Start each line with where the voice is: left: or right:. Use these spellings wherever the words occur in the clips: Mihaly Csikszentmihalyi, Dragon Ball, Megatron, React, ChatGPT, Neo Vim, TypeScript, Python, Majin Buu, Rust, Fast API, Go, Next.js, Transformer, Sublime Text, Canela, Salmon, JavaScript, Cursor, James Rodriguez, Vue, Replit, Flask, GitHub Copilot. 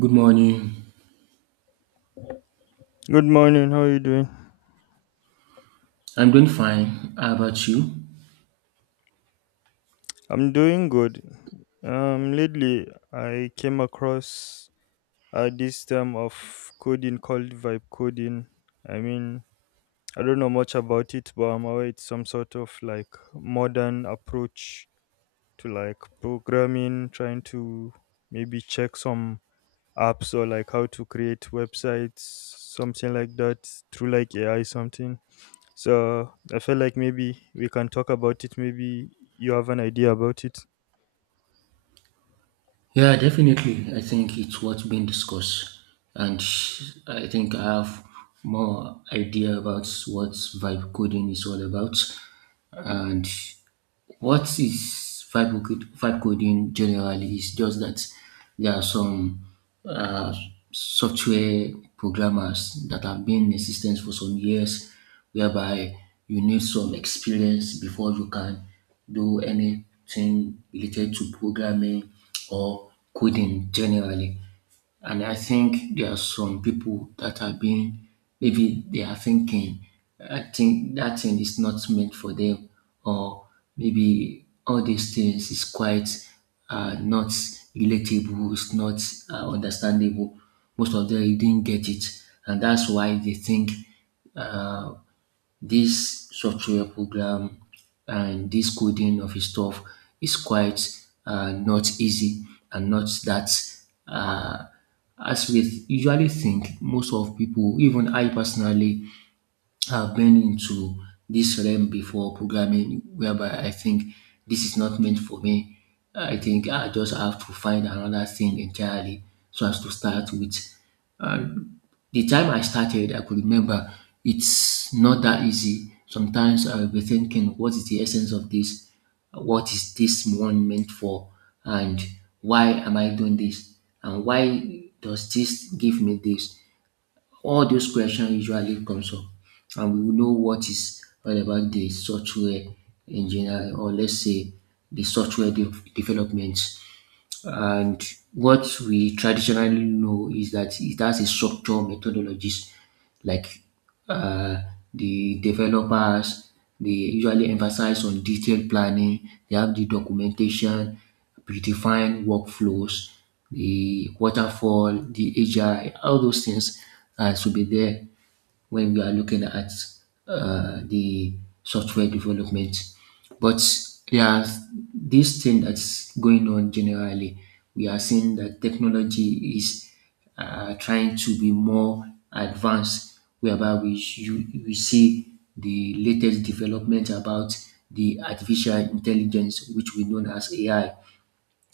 right: Good morning.
left: Good morning. How are you doing?
right: I'm doing fine. How about you?
left: I'm doing good. Lately I came across this term of coding called vibe coding. I mean, I don't know much about it, but I'm aware it's some sort of like modern approach to like programming, trying to maybe check some apps or like how to create websites, something like that through like AI something. So I feel like maybe we can talk about it. Maybe you have an idea about it.
right: Yeah, definitely. I think it's what's been discussed, and I think I have more idea about what vibe coding is all about, and what is vibe coding? Vibe coding generally is just that there are some uh, software programmers that have been in existence for some years, whereby you need some experience before you can do anything related to programming or coding generally. And I think there are some people that are being, maybe they are thinking, I think that thing is not meant for them, or maybe all these things is quite not relatable, it's not understandable. Most of them didn't get it, and that's why they think uh, this software program and this coding of his stuff is quite not easy and not that uh, as we usually think. Most of people, even I personally, have been into this realm before programming, whereby I think this is not meant for me. I think I just have to find another thing entirely so as to start with. Uh, the time I started, I could remember it's not that easy. Sometimes I'll be thinking, what is the essence of this? What is this one meant for? And why am I doing this? And why does this give me this? All those questions usually comes up, and we will know what is all about the software engineering, or let's say the software development. And what we traditionally know is that it has a structure methodologies like uh, the developers, they usually emphasize on detailed planning, they have the documentation, predefined workflows, the waterfall, the agile, all those things should be there when we are looking at the software development. But there are this thing that's going on generally. We are seeing that technology is trying to be more advanced, whereby we see the latest development about the artificial intelligence, which we know as AI.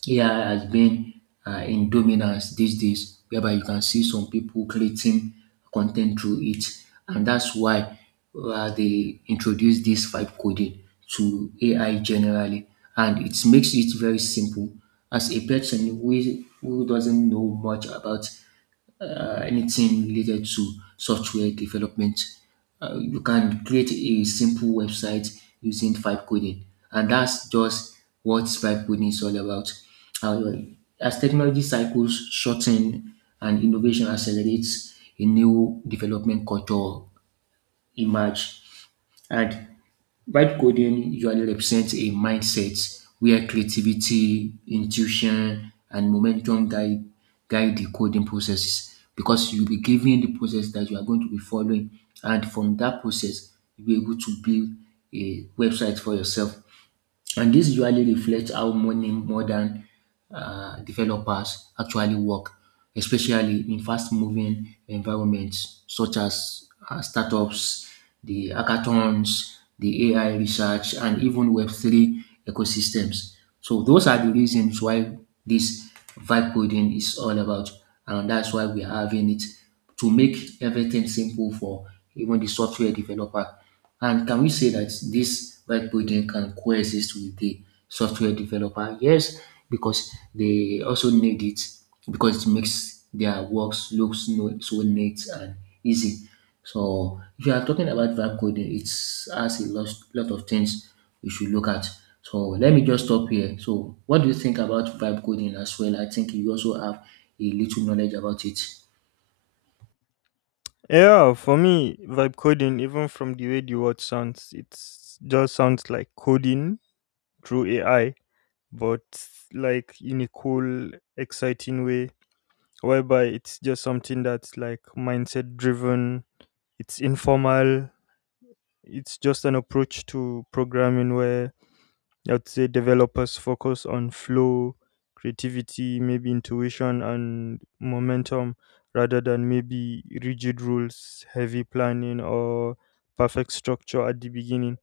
right: AI has been in dominance these days, whereby you can see some people creating content through it, and that's why they introduced this vibe coding to AI generally, and it makes it very simple. As a person who doesn't know much about anything related to software development. You can create a simple website using vibe coding, and that's just what vibe coding is all about. Uh, as technology cycles shorten and innovation accelerates, a new development culture emerge, and vibe coding usually represents a mindset where creativity, intuition, and momentum guide the coding processes because you'll be given the process that you are going to be following, and from that process, you'll be able to build a website for yourself. And this usually reflects how many modern developers actually work, especially in fast-moving environments such as startups, the hackathons, the AI research, and even Web3 ecosystems. So those are the reasons why this vibe coding is all about, and that's why we are having it to make everything simple for even the software developer. And can we say that this web building can coexist with the software developer? Yes, because they also need it because it makes their works looks no, so neat and easy. So if you are talking about vibe coding, it's has a lot of things we should look at. So let me just stop here. So what do you think about vibe coding as well? I think you also have a little knowledge about it.
left: Yeah, for me, vibe coding, even from the way the word sounds, it just sounds like coding through AI, but like in a cool, exciting way, whereby it's just something that's like mindset driven. It's informal. It's just an approach to programming where I would say developers focus on flow, creativity, maybe intuition and momentum rather than maybe rigid rules, heavy planning, or perfect structure at the beginning.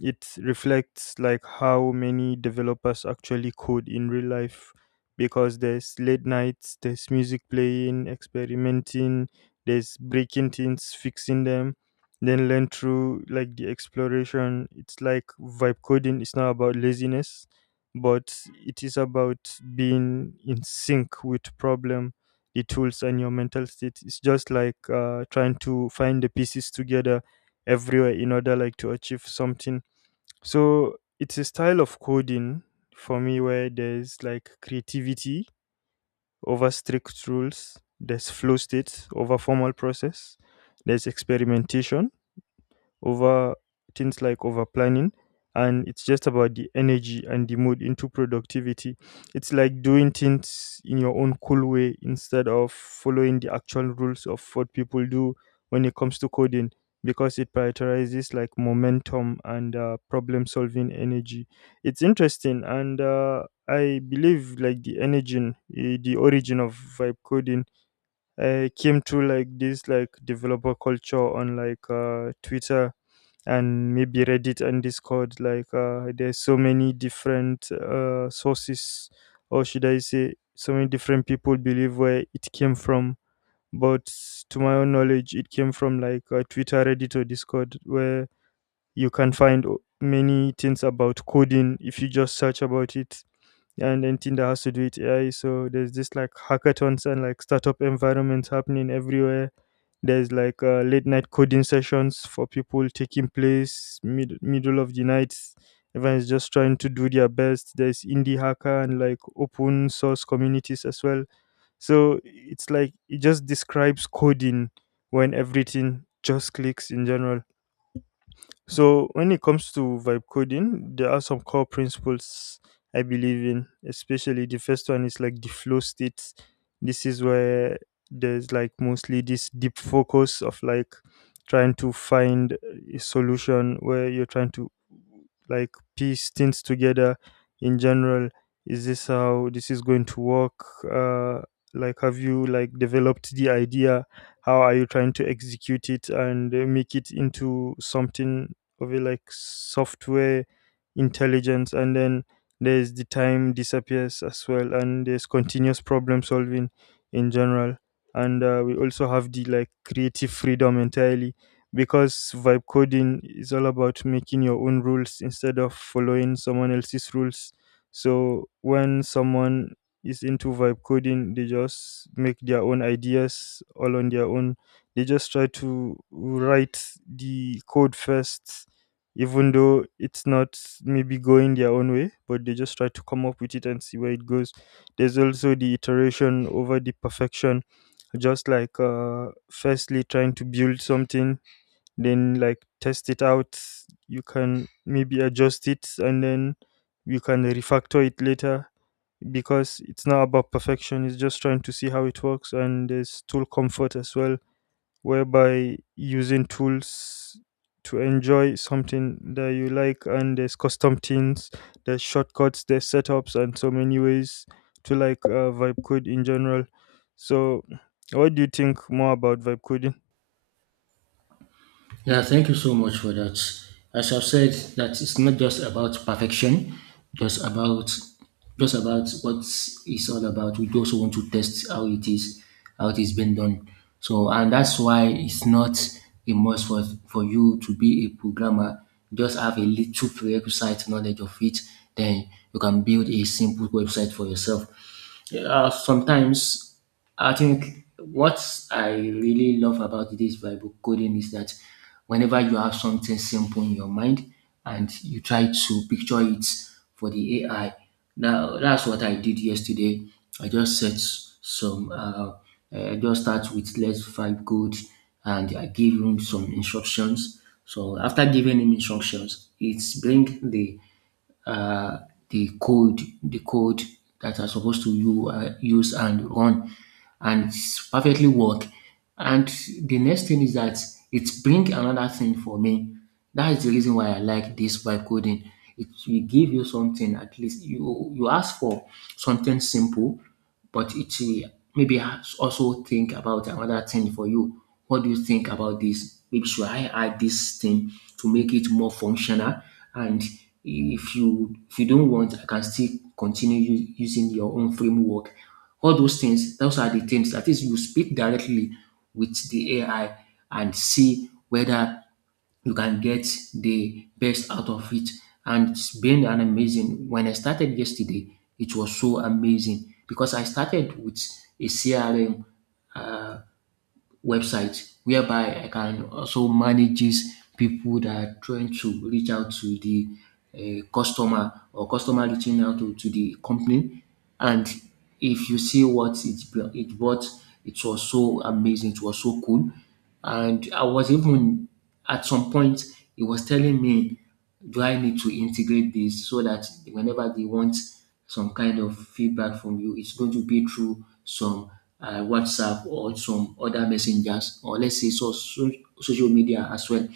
left: It reflects like how many developers actually code in real life, because there's late nights, there's music playing, experimenting, there's breaking things, fixing them, then learn through like the exploration. It's like vibe coding, it's not about laziness, but it is about being in sync with problem, the tools and your mental state. It's just like trying to find the pieces together everywhere in order like to achieve something. So it's a style of coding for me where there's like creativity over strict rules, there's flow state over formal process, there's experimentation over things like over planning, and it's just about the energy and the mood into productivity. It's like doing things in your own cool way instead of following the actual rules of what people do when it comes to coding, because it prioritizes like momentum and problem solving energy. It's interesting, and I believe like the origin of vibe coding came through like this like developer culture on like Twitter and maybe Reddit and Discord. Like there's so many different sources, or should I say so many different people believe where it came from. But to my own knowledge, it came from like Twitter, Reddit or Discord, where you can find many things about coding if you just search about it. And then Tinder has to do it AI. So there's this like hackathons and like startup environments happening everywhere. There's like late night coding sessions for people taking place middle of the night. Everyone's just trying to do their best. There's indie hacker and like open source communities as well. So it's like it just describes coding when everything just clicks in general. So when it comes to vibe coding, there are some core principles I believe in, especially the first one is like the flow state. This is where there's like mostly this deep focus of like trying to find a solution where you're trying to like piece things together in general. Is this how this is going to work? Uh, like, have you like developed the idea? How are you trying to execute it and make it into something of it like software intelligence? And then there's the time disappears as well, and there's continuous problem solving in general. And we also have the like creative freedom entirely, because vibe coding is all about making your own rules instead of following someone else's rules. So when someone is into vibe coding, they just make their own ideas all on their own. They just try to write the code first, even though it's not maybe going their own way, but they just try to come up with it and see where it goes. There's also the iteration over the perfection, just like firstly trying to build something, then like test it out. You can maybe adjust it, and then you can refactor it later, because it's not about perfection, it's just trying to see how it works. And there's tool comfort as well, whereby using tools to enjoy something that you like, and there's custom things, there's shortcuts, there's setups and so many ways to like vibe code in general. So what do you think more about vibe coding?
right: Yeah, thank you so much for that. As I've said, that it's not just about perfection, just about just about what it's all about. We also want to test how it is being done. So, and that's why it's not a must for you to be a programmer. Just have a little prerequisite knowledge of it, then you can build a simple website for yourself. Sometimes I think what I really love about this Bible coding is that whenever you have something simple in your mind and you try to picture it for the AI, now that's what I did yesterday. I just set some, uh, I just start with let's find good and I gave him some instructions. So after giving him instructions, it's bring uh, the code that are supposed to you use and run, and it's perfectly work. And the next thing is that it bring another thing for me. That is the reason why I like this by coding. It will give you something at least you ask for something simple but each way, maybe I also think about another thing for you. What do you think about this? Maybe should I add this thing to make it more functional? And if you don't want, I can still continue using your own framework. All those things, those are the things. That is, you speak directly with the AI and see whether you can get the best out of it. And it's been an amazing. When I started yesterday, it was so amazing because I started with a CRM. Uh, website whereby I can also manages people that are trying to reach out to the customer or customer reaching out to the company. And if you see what it brought, it was so amazing, it was so cool. And I was even at some point, he was telling me do I need to integrate this so that whenever they want some kind of feedback from you, it's going to be through some WhatsApp or some other messengers, or let's say social media as well.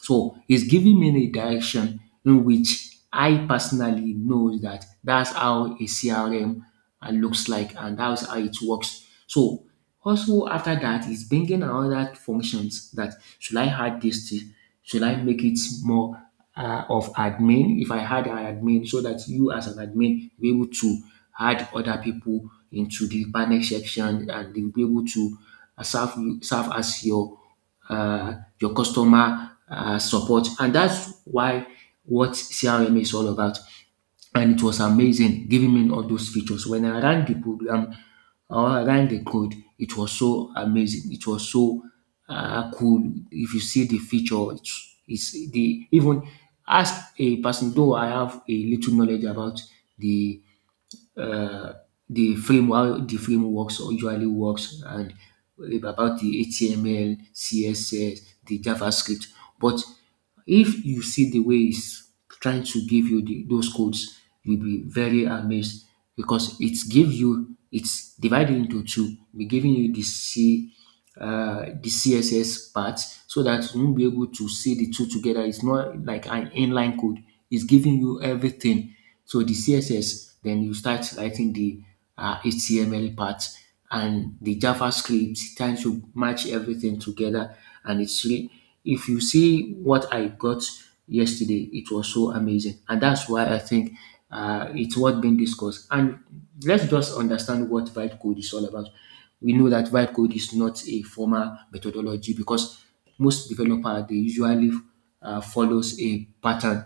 right: So he's giving me a direction in which I personally know that that's how a CRM looks like and that's how it works. So also after that, he's bringing another functions that should I add this to, should I make it more of admin if I had an admin so that you as an admin be able to add other people into the panel section and they'll be able to serve you serve as uh, your customer support. And that's why what CRM is all about. And it was amazing giving me all those features. When I ran the program or I ran the code, it was so amazing. It was so cool. If you see the feature, it's the even as a person, though I have a little knowledge about the uh, the framework, the frameworks usually works and about the HTML, CSS, the JavaScript. But if you see the way it's trying to give you the, those codes, you'll be very amazed because it's give you it's divided into two, be giving you the C the CSS part so that you won't be able to see the two together. It's not like an inline code. It's giving you everything. So the CSS, then you start writing the HTML part and the JavaScript, trying to match everything together. And it's really, if you see what I got yesterday, it was so amazing. And that's why I think it's worth being discussed. And let's just understand what vibe code is all about. We know that vibe code is not a formal methodology because most developer they usually follows a pattern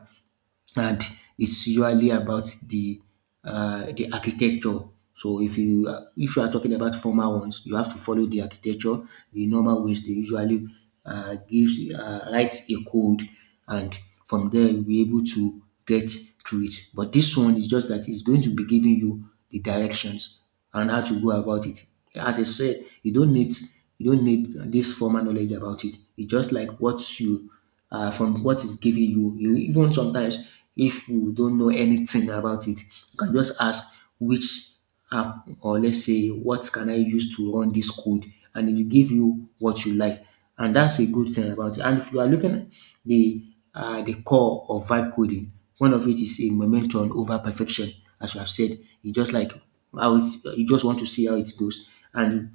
right: and it's usually about the architecture. So if you are talking about formal ones, you have to follow the architecture, the normal ways they usually gives writes a code, and from there you'll be able to get through it. But this one is just that it's going to be giving you the directions and how to go about it. As I said, you don't need this formal knowledge about it. It's just like what you from what is given you. You even sometimes, if you don't know anything about it, you can just ask which app or let's say what can I use to run this code, and it will give you what you like. And that's a good thing about it. And if you are looking at the the core of vibe coding, one of it is a momentum over perfection, as you have said. It's just like how it's, you just want to see how it goes, and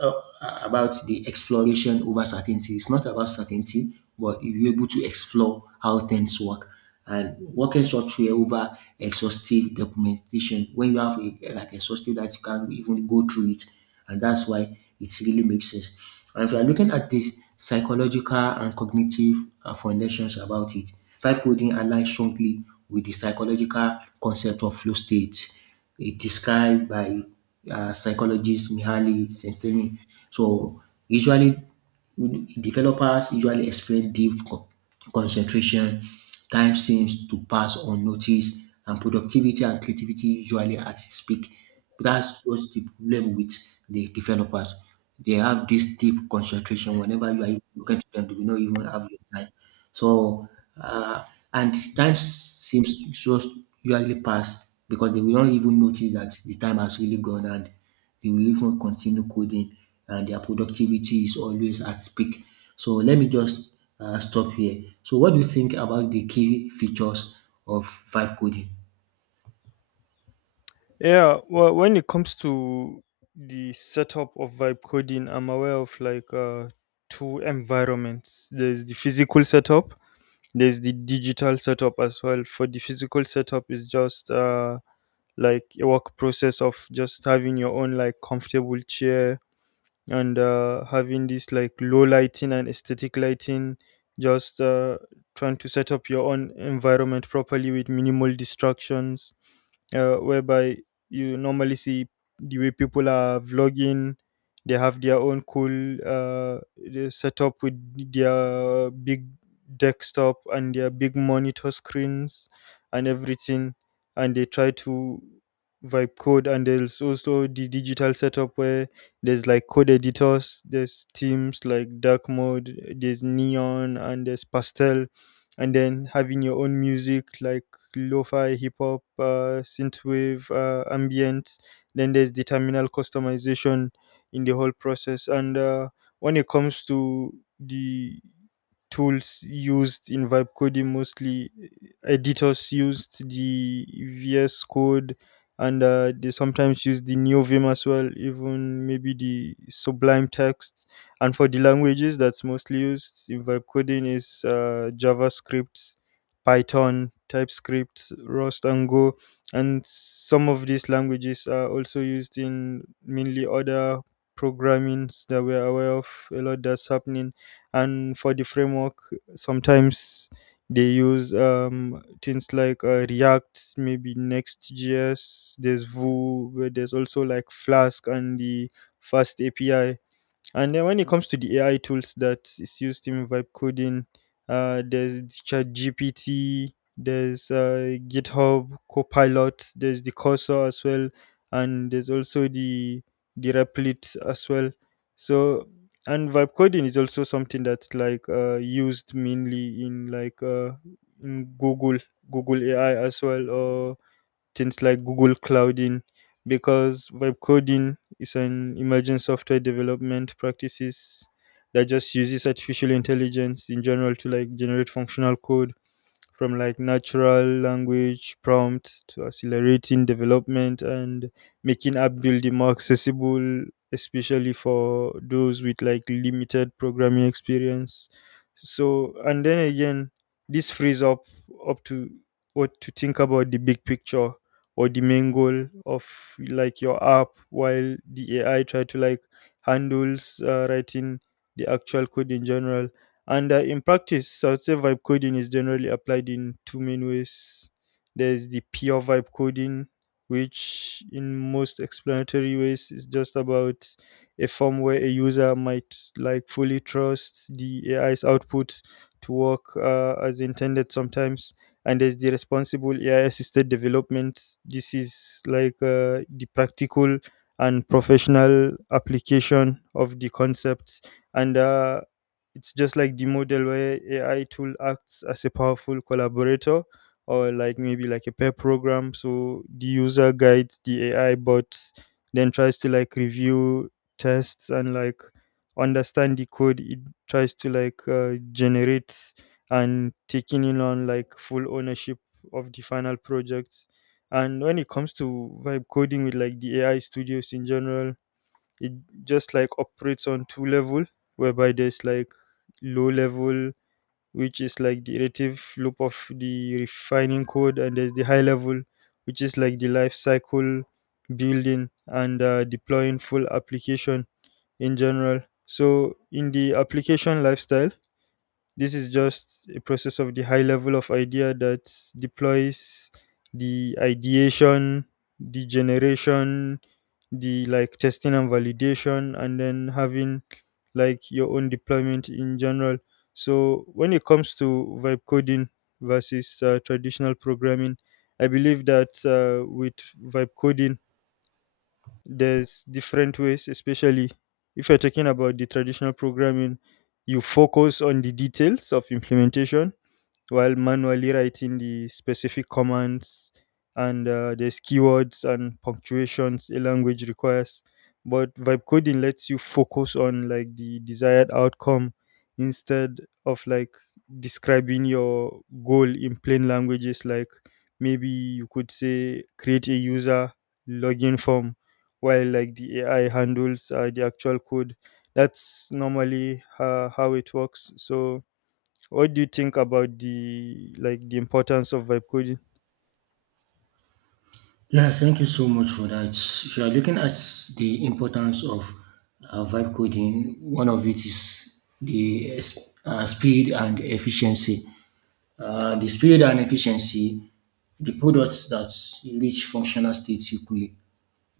right: uh, about the exploration over certainty. It's not about certainty, but you're able to explore how things work. And working can software over exhaustive documentation when you have a, like exhaustive that you can't even go through it, and that's why it really makes sense. And if you are looking at this psychological and cognitive foundations about it, vibe coding aligns strongly with the psychological concept of flow states. It described by psychologist Mihaly Csikszentmihalyi. So usually, developers usually explain deep concentration, time seems to pass unnoticed, and productivity and creativity usually at its peak. That's what's the problem with the developers. They have this deep concentration. Whenever you are looking to them, they will not even have your time. So, uh, and time seems to just usually pass because they will not even notice that the time has really gone, and they will even continue coding, and their productivity is always at peak. So let me just stop here. So what do you think about the key features of vibe coding?
left: Yeah, well, when it comes to the setup of vibe coding, I'm aware of like two environments. There's the physical setup, there's the digital setup as well. For the physical setup is just like a work process of just having your own like comfortable chair, and having this like low lighting and aesthetic lighting. Just trying to set up your own environment properly with minimal distractions, whereby you normally see the way people are vlogging. They have their own cool they set with their big desktop and their big monitor screens and everything, and they try to vibe code. And there's also the digital setup where there's like code editors, there's themes like dark mode, there's neon, and there's pastel, and then having your own music like lo-fi, hip hop, synthwave, ambient. Then there's the terminal customization in the whole process. And when it comes to the tools used in vibe coding, mostly editors used the VS Code, and they sometimes use the Neo Vim as well, even maybe the Sublime Text. And for the languages that's mostly used in vibe coding is JavaScript, Python, TypeScript, Rust, and Go. And some of these languages are also used in mainly other programmings that we're aware of a lot that's happening. And for the framework, sometimes they use things like React, maybe Next.js, there's Vue, but there's also like Flask and the FastAPI and then when it comes to the AI tools that is used in vibe coding, there's ChatGPT, there's GitHub Copilot, there's the Cursor as well, and there's also the Replit as well. So and vibe coding is also something that's like used mainly in like in Google, Google AI as well, or things like Google Clouding, because vibe coding is an emerging software development practices that just uses artificial intelligence in general to like generate functional code from like natural language prompts to accelerating development and making app building more accessible, especially for those with like limited programming experience. So and then again, this frees up to what to think about the big picture or the main goal of like your app, while the AI try to like handles writing the actual code in general. And in practice, I would say vibe coding is generally applied in two main ways. There's the pure vibe coding, which in most explanatory ways is just about a form where a user might like fully trust the AI's output to work as intended sometimes. And there's the responsible AI assisted development. This is like the practical and professional application of the concepts, and it's just like the model where AI tool acts as a powerful collaborator, or like maybe like a pair program. So the user guides the AI bot, then tries to like review tests and like understand the code. It tries to like generate and taking in on like full ownership of the final projects. And when it comes to vibe coding with like the AI studios in general, it just like operates on two level, whereby there's like low level, which is like the iterative loop of the refining code, and there's the high level, which is like the life cycle building and deploying full application in general. So in the application lifestyle, this is just a process of the high level of idea that deploys the ideation, the generation, the like testing and validation, and then having like your own deployment in general. So when it comes to vibe coding versus traditional programming, I believe that with vibe coding, there's different ways, especially if you're talking about the traditional programming. You focus on the details of implementation while manually writing the specific commands, and there's keywords and punctuations a language requires. But vibe coding lets you focus on like the desired outcome, instead of like describing your goal in plain languages. Like maybe you could say create a user login form, while like the AI handles the actual code. That's normally how it works. So what do you think about the like the importance of vibe coding?
right: Yeah, thank you so much for that. If you are looking at the importance of vibe coding, one of it is the speed and efficiency. The speed and efficiency, the products that reach functional states quickly.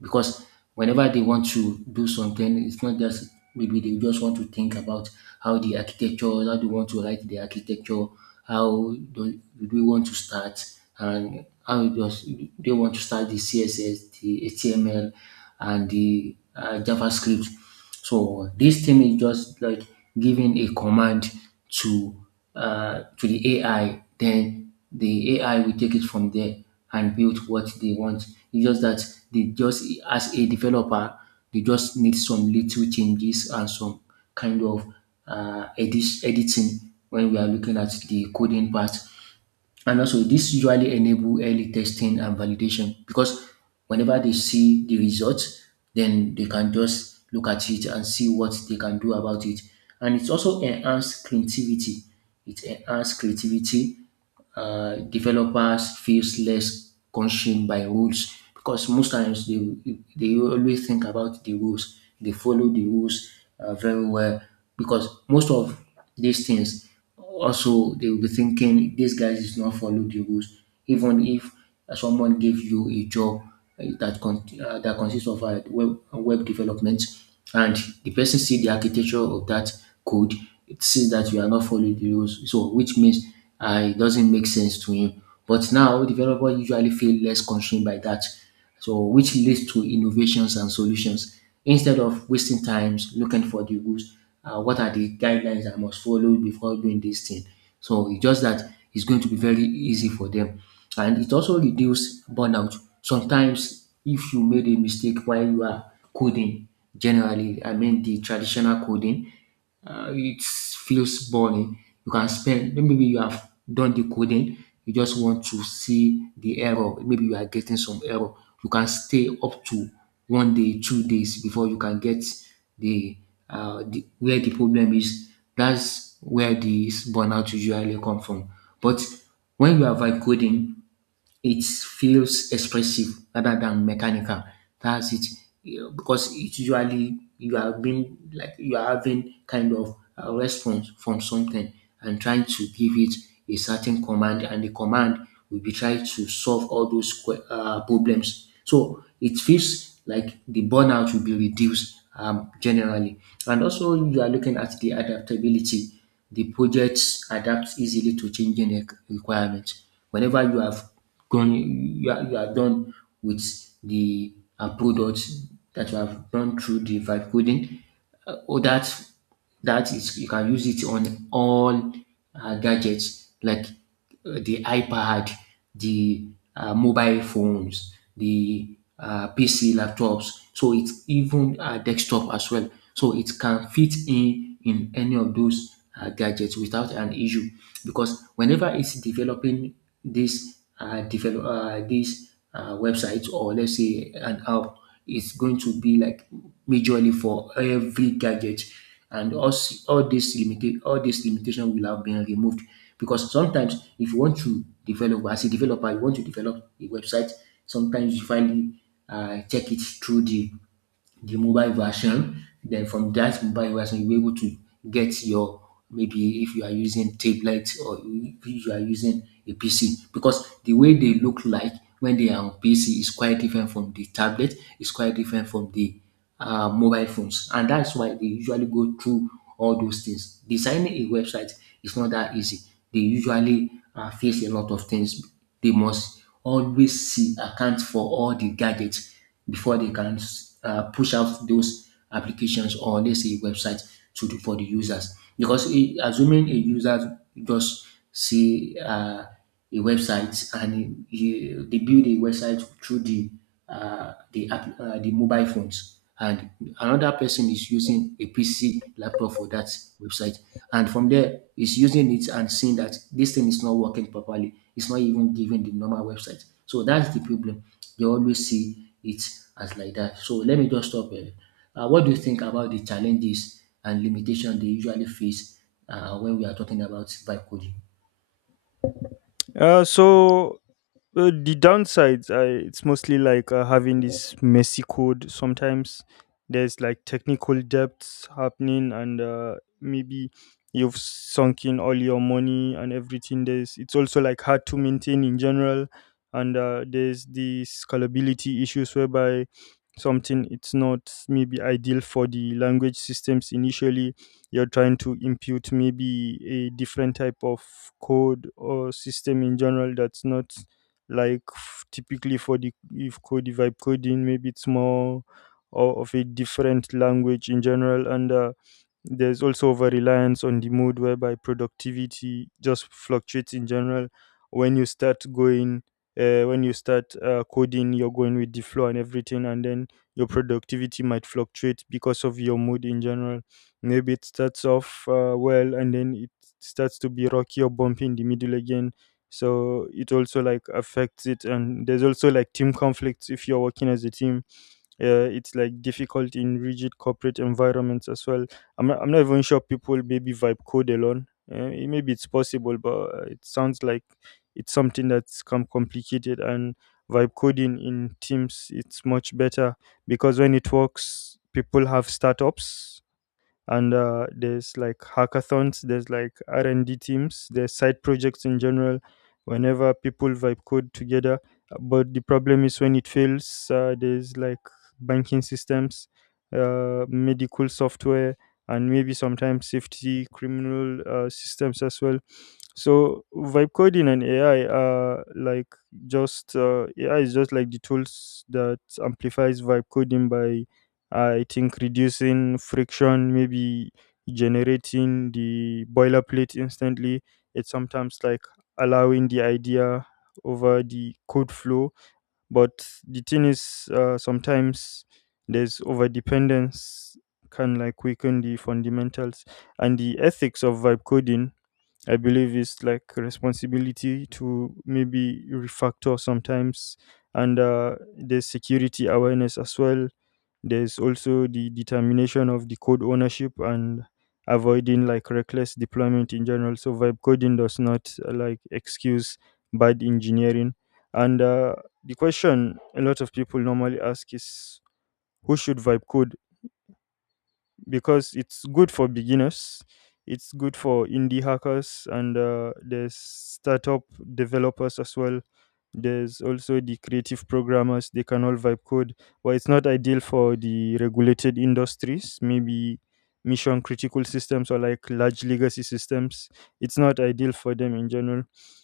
right: Because whenever they want to do something, it's not just maybe they just want to think about how the architecture, how they want to write the architecture, how do they want to start, and how does they want to start the CSS, the HTML, and the JavaScript. So this thing is just like giving a command to to the AI, then the AI will take it from there and build what they want. It's just that they just, as a developer, they just need some little changes and some kind of editing when we are looking at the coding part. And also, this usually enable early testing and validation, because whenever they see the results, then they can just look at it and see what they can do about it. And it's also enhance creativity. It enhance creativity, developers feels less consumed by rules, because most times they always think about the rules. They follow the rules very well, because most of these things, also they will be thinking this guy is not follow the rules, even if someone give you a job that consists of web development, and the person see the architecture of that code, it sees that you are not following the rules, so which means it doesn't make sense to him. But now developer usually feel less constrained by that, so which leads to innovations and solutions instead of wasting times looking for the rules. What are the guidelines I must follow before doing this thing? So it's just that it's going to be very easy for them. And it also reduce burnout. Sometimes if you made a mistake while you are coding, generally, I mean the traditional coding, it feels boring. You can spend, maybe you have done the coding, you just want to see the error. Maybe you are getting some error. You can stay up to 1 day, 2 days before you can get the, the where the problem is, that's where this burnout usually come from. But when you are vibe coding, it feels expressive rather than mechanical. That's it. You Because it usually, you are being like you are having kind of a response from something, and trying to give it a certain command, and the command will be trying to solve all those problems. So it feels like the burnout will be reduced generally. And also, you are looking at the adaptability. The projects adapt easily to changing requirements. Whenever you have gone you are done with the product that you have done through the vibe coding. Or that that is you can use it on all gadgets like the iPad, the mobile phones, the PC laptops, so it's even desktop as well. So it can fit in any of those gadgets without an issue, because whenever it's developing this develop this website, or let's say an app, is going to be like majorly for every gadget, and us all this limitation will have been removed. Because sometimes if you want to develop, as a developer you want to develop a website, sometimes you finally check it through the mobile version. Then from that mobile version, you are able to get your, maybe if you are using tablet or if you are using a PC, because the way they look like when they are on PC is quite different from the tablet, is quite different from the mobile phones, and that's why they usually go through all those things. Designing a website is not that easy. They usually face a lot of things. They must always see account for all the gadgets before they can push out those applications, or let's say websites, to the, for the users. Because assuming a user just see a website, and he, they build a website through the the mobile phones, and another person is using a PC laptop for that website. And from there, he's using it and seeing that this thing is not working properly. It's not even giving the normal website. So that's the problem. They always see it as like that. So let me just stop here. What do you think about the challenges and limitation they usually face when we are talking about vibe coding?
left: Uh, so the downsides, it's mostly like having this messy code. Sometimes there's like technical debts happening, and maybe you've sunk in all your money and everything. There's it's also like hard to maintain in general, and there's the scalability issues whereby something it's not maybe ideal for the language systems initially. You're trying to impute maybe a different type of code or system in general that's not like typically for the if Cody vibe coding. Maybe it's more of a different language in general. And there's also over reliance on the mode whereby productivity just fluctuates in general. When you start going, when you start coding, you're going with the flow and everything, and then your productivity might fluctuate because of your mood in general. Maybe it starts off well, and then it starts to be rocky or bumpy in the middle again, so it also like affects it. And there's also like team conflicts if you're working as a team. Uh, it's like difficult in rigid corporate environments as well. I'm not even sure people maybe vibe code alone. Maybe it's possible, but it sounds like it's something that's come complicated, and vibe coding in teams it's much better, because when it works people have startups. And there's like hackathons, there's like r&d teams, there's side projects in general whenever people vibe code together. But the problem is when it fails, there's like banking systems, medical software, and maybe sometimes safety criminal systems as well. So vibe coding and AI are like just AI is just like the tools that amplifies vibe coding by, I think, reducing friction, maybe generating the boilerplate instantly. It's sometimes like allowing the idea over the code flow. But the thing is, sometimes there's over dependence, can like weaken the fundamentals and the ethics of vibe coding. I believe it's like responsibility to maybe refactor sometimes, and there's security awareness as well. There's also the determination of the code ownership and avoiding like reckless deployment in general. So vibe coding does not like excuse bad engineering. And the question a lot of people normally ask is who should vibe code, because it's good for beginners. It's good for indie hackers, and there's startup developers as well. There's also the creative programmers. They can all vibe code. But it's not ideal for the regulated industries, maybe mission critical systems or like large legacy systems. It's not ideal for them in general.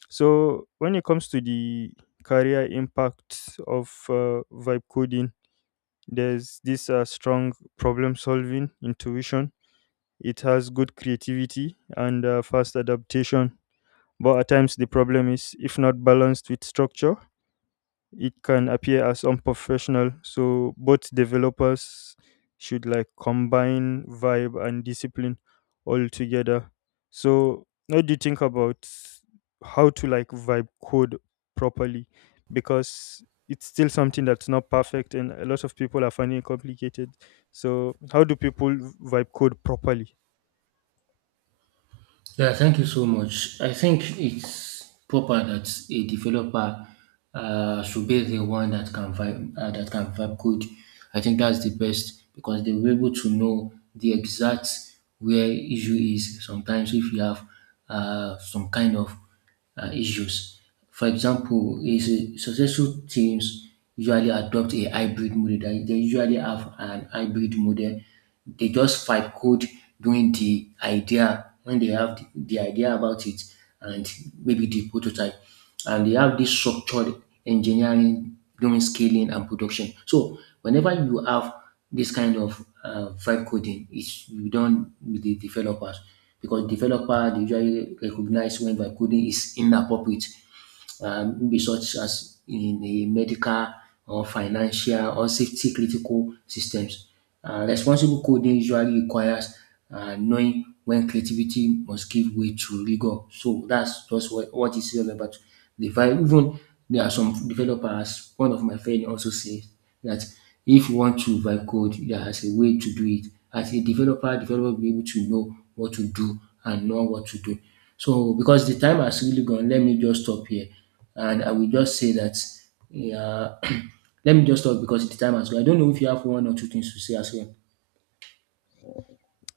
left: So when it comes to the career impact of vibe coding, there's this strong problem solving intuition. It has good creativity and fast adaptation. But at times, the problem is, if not balanced with structure, it can appear as unprofessional. So both developers should like combine vibe and discipline all together. So what do you think about how to like vibe code properly, because it's still something that's not perfect and a lot of people are finding it complicated? So how do people vibe code properly?
right: Yeah, thank you so much. I think it's proper that a developer should be the one that can vibe code. I think that's the best, because they were able to know the exact where issue is. Sometimes if you have some kind of issues. For example, is a successful teams usually adopt a hybrid model. They usually have an hybrid model. They just fight code doing the idea when they have the idea about it, and maybe the prototype. And they have this structured engineering doing scaling and production. So whenever you have this kind of vibe coding, it's you done with the developers, because developer they usually recognize when vibe coding is inappropriate, maybe such as in the medical or financial or safety critical systems. Responsible coding usually requires knowing when creativity must give way to rigor. So that's just what it's all about. The vibe, even there are some developers, one of my friend also says that if you want to write code, there's a way to do it. As a developer, developer will be able to know what to do and know what to do. So because the time has really gone, let me just stop here. And I will just say that, yeah, let me just stop, because the time has gone. I don't know if you have one or two things to say as well.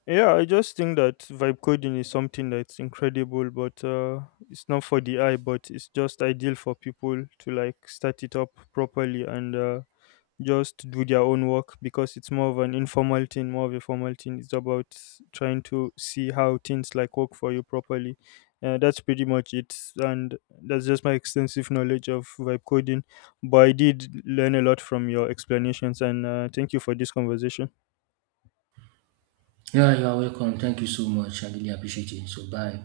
left: Yeah, I just think that vibe coding is something that's incredible, but it's not for the eye, but it's just ideal for people to like start it up properly, and just do their own work, because it's more of an informal thing, more of a formal thing. It's about trying to see how things like work for you properly. That's pretty much it, and that's just my extensive knowledge of vibe coding. But I did learn a lot from your explanations, and thank you for this conversation.
right: Yeah, you are welcome. Thank you so much. I really appreciate it. So bye.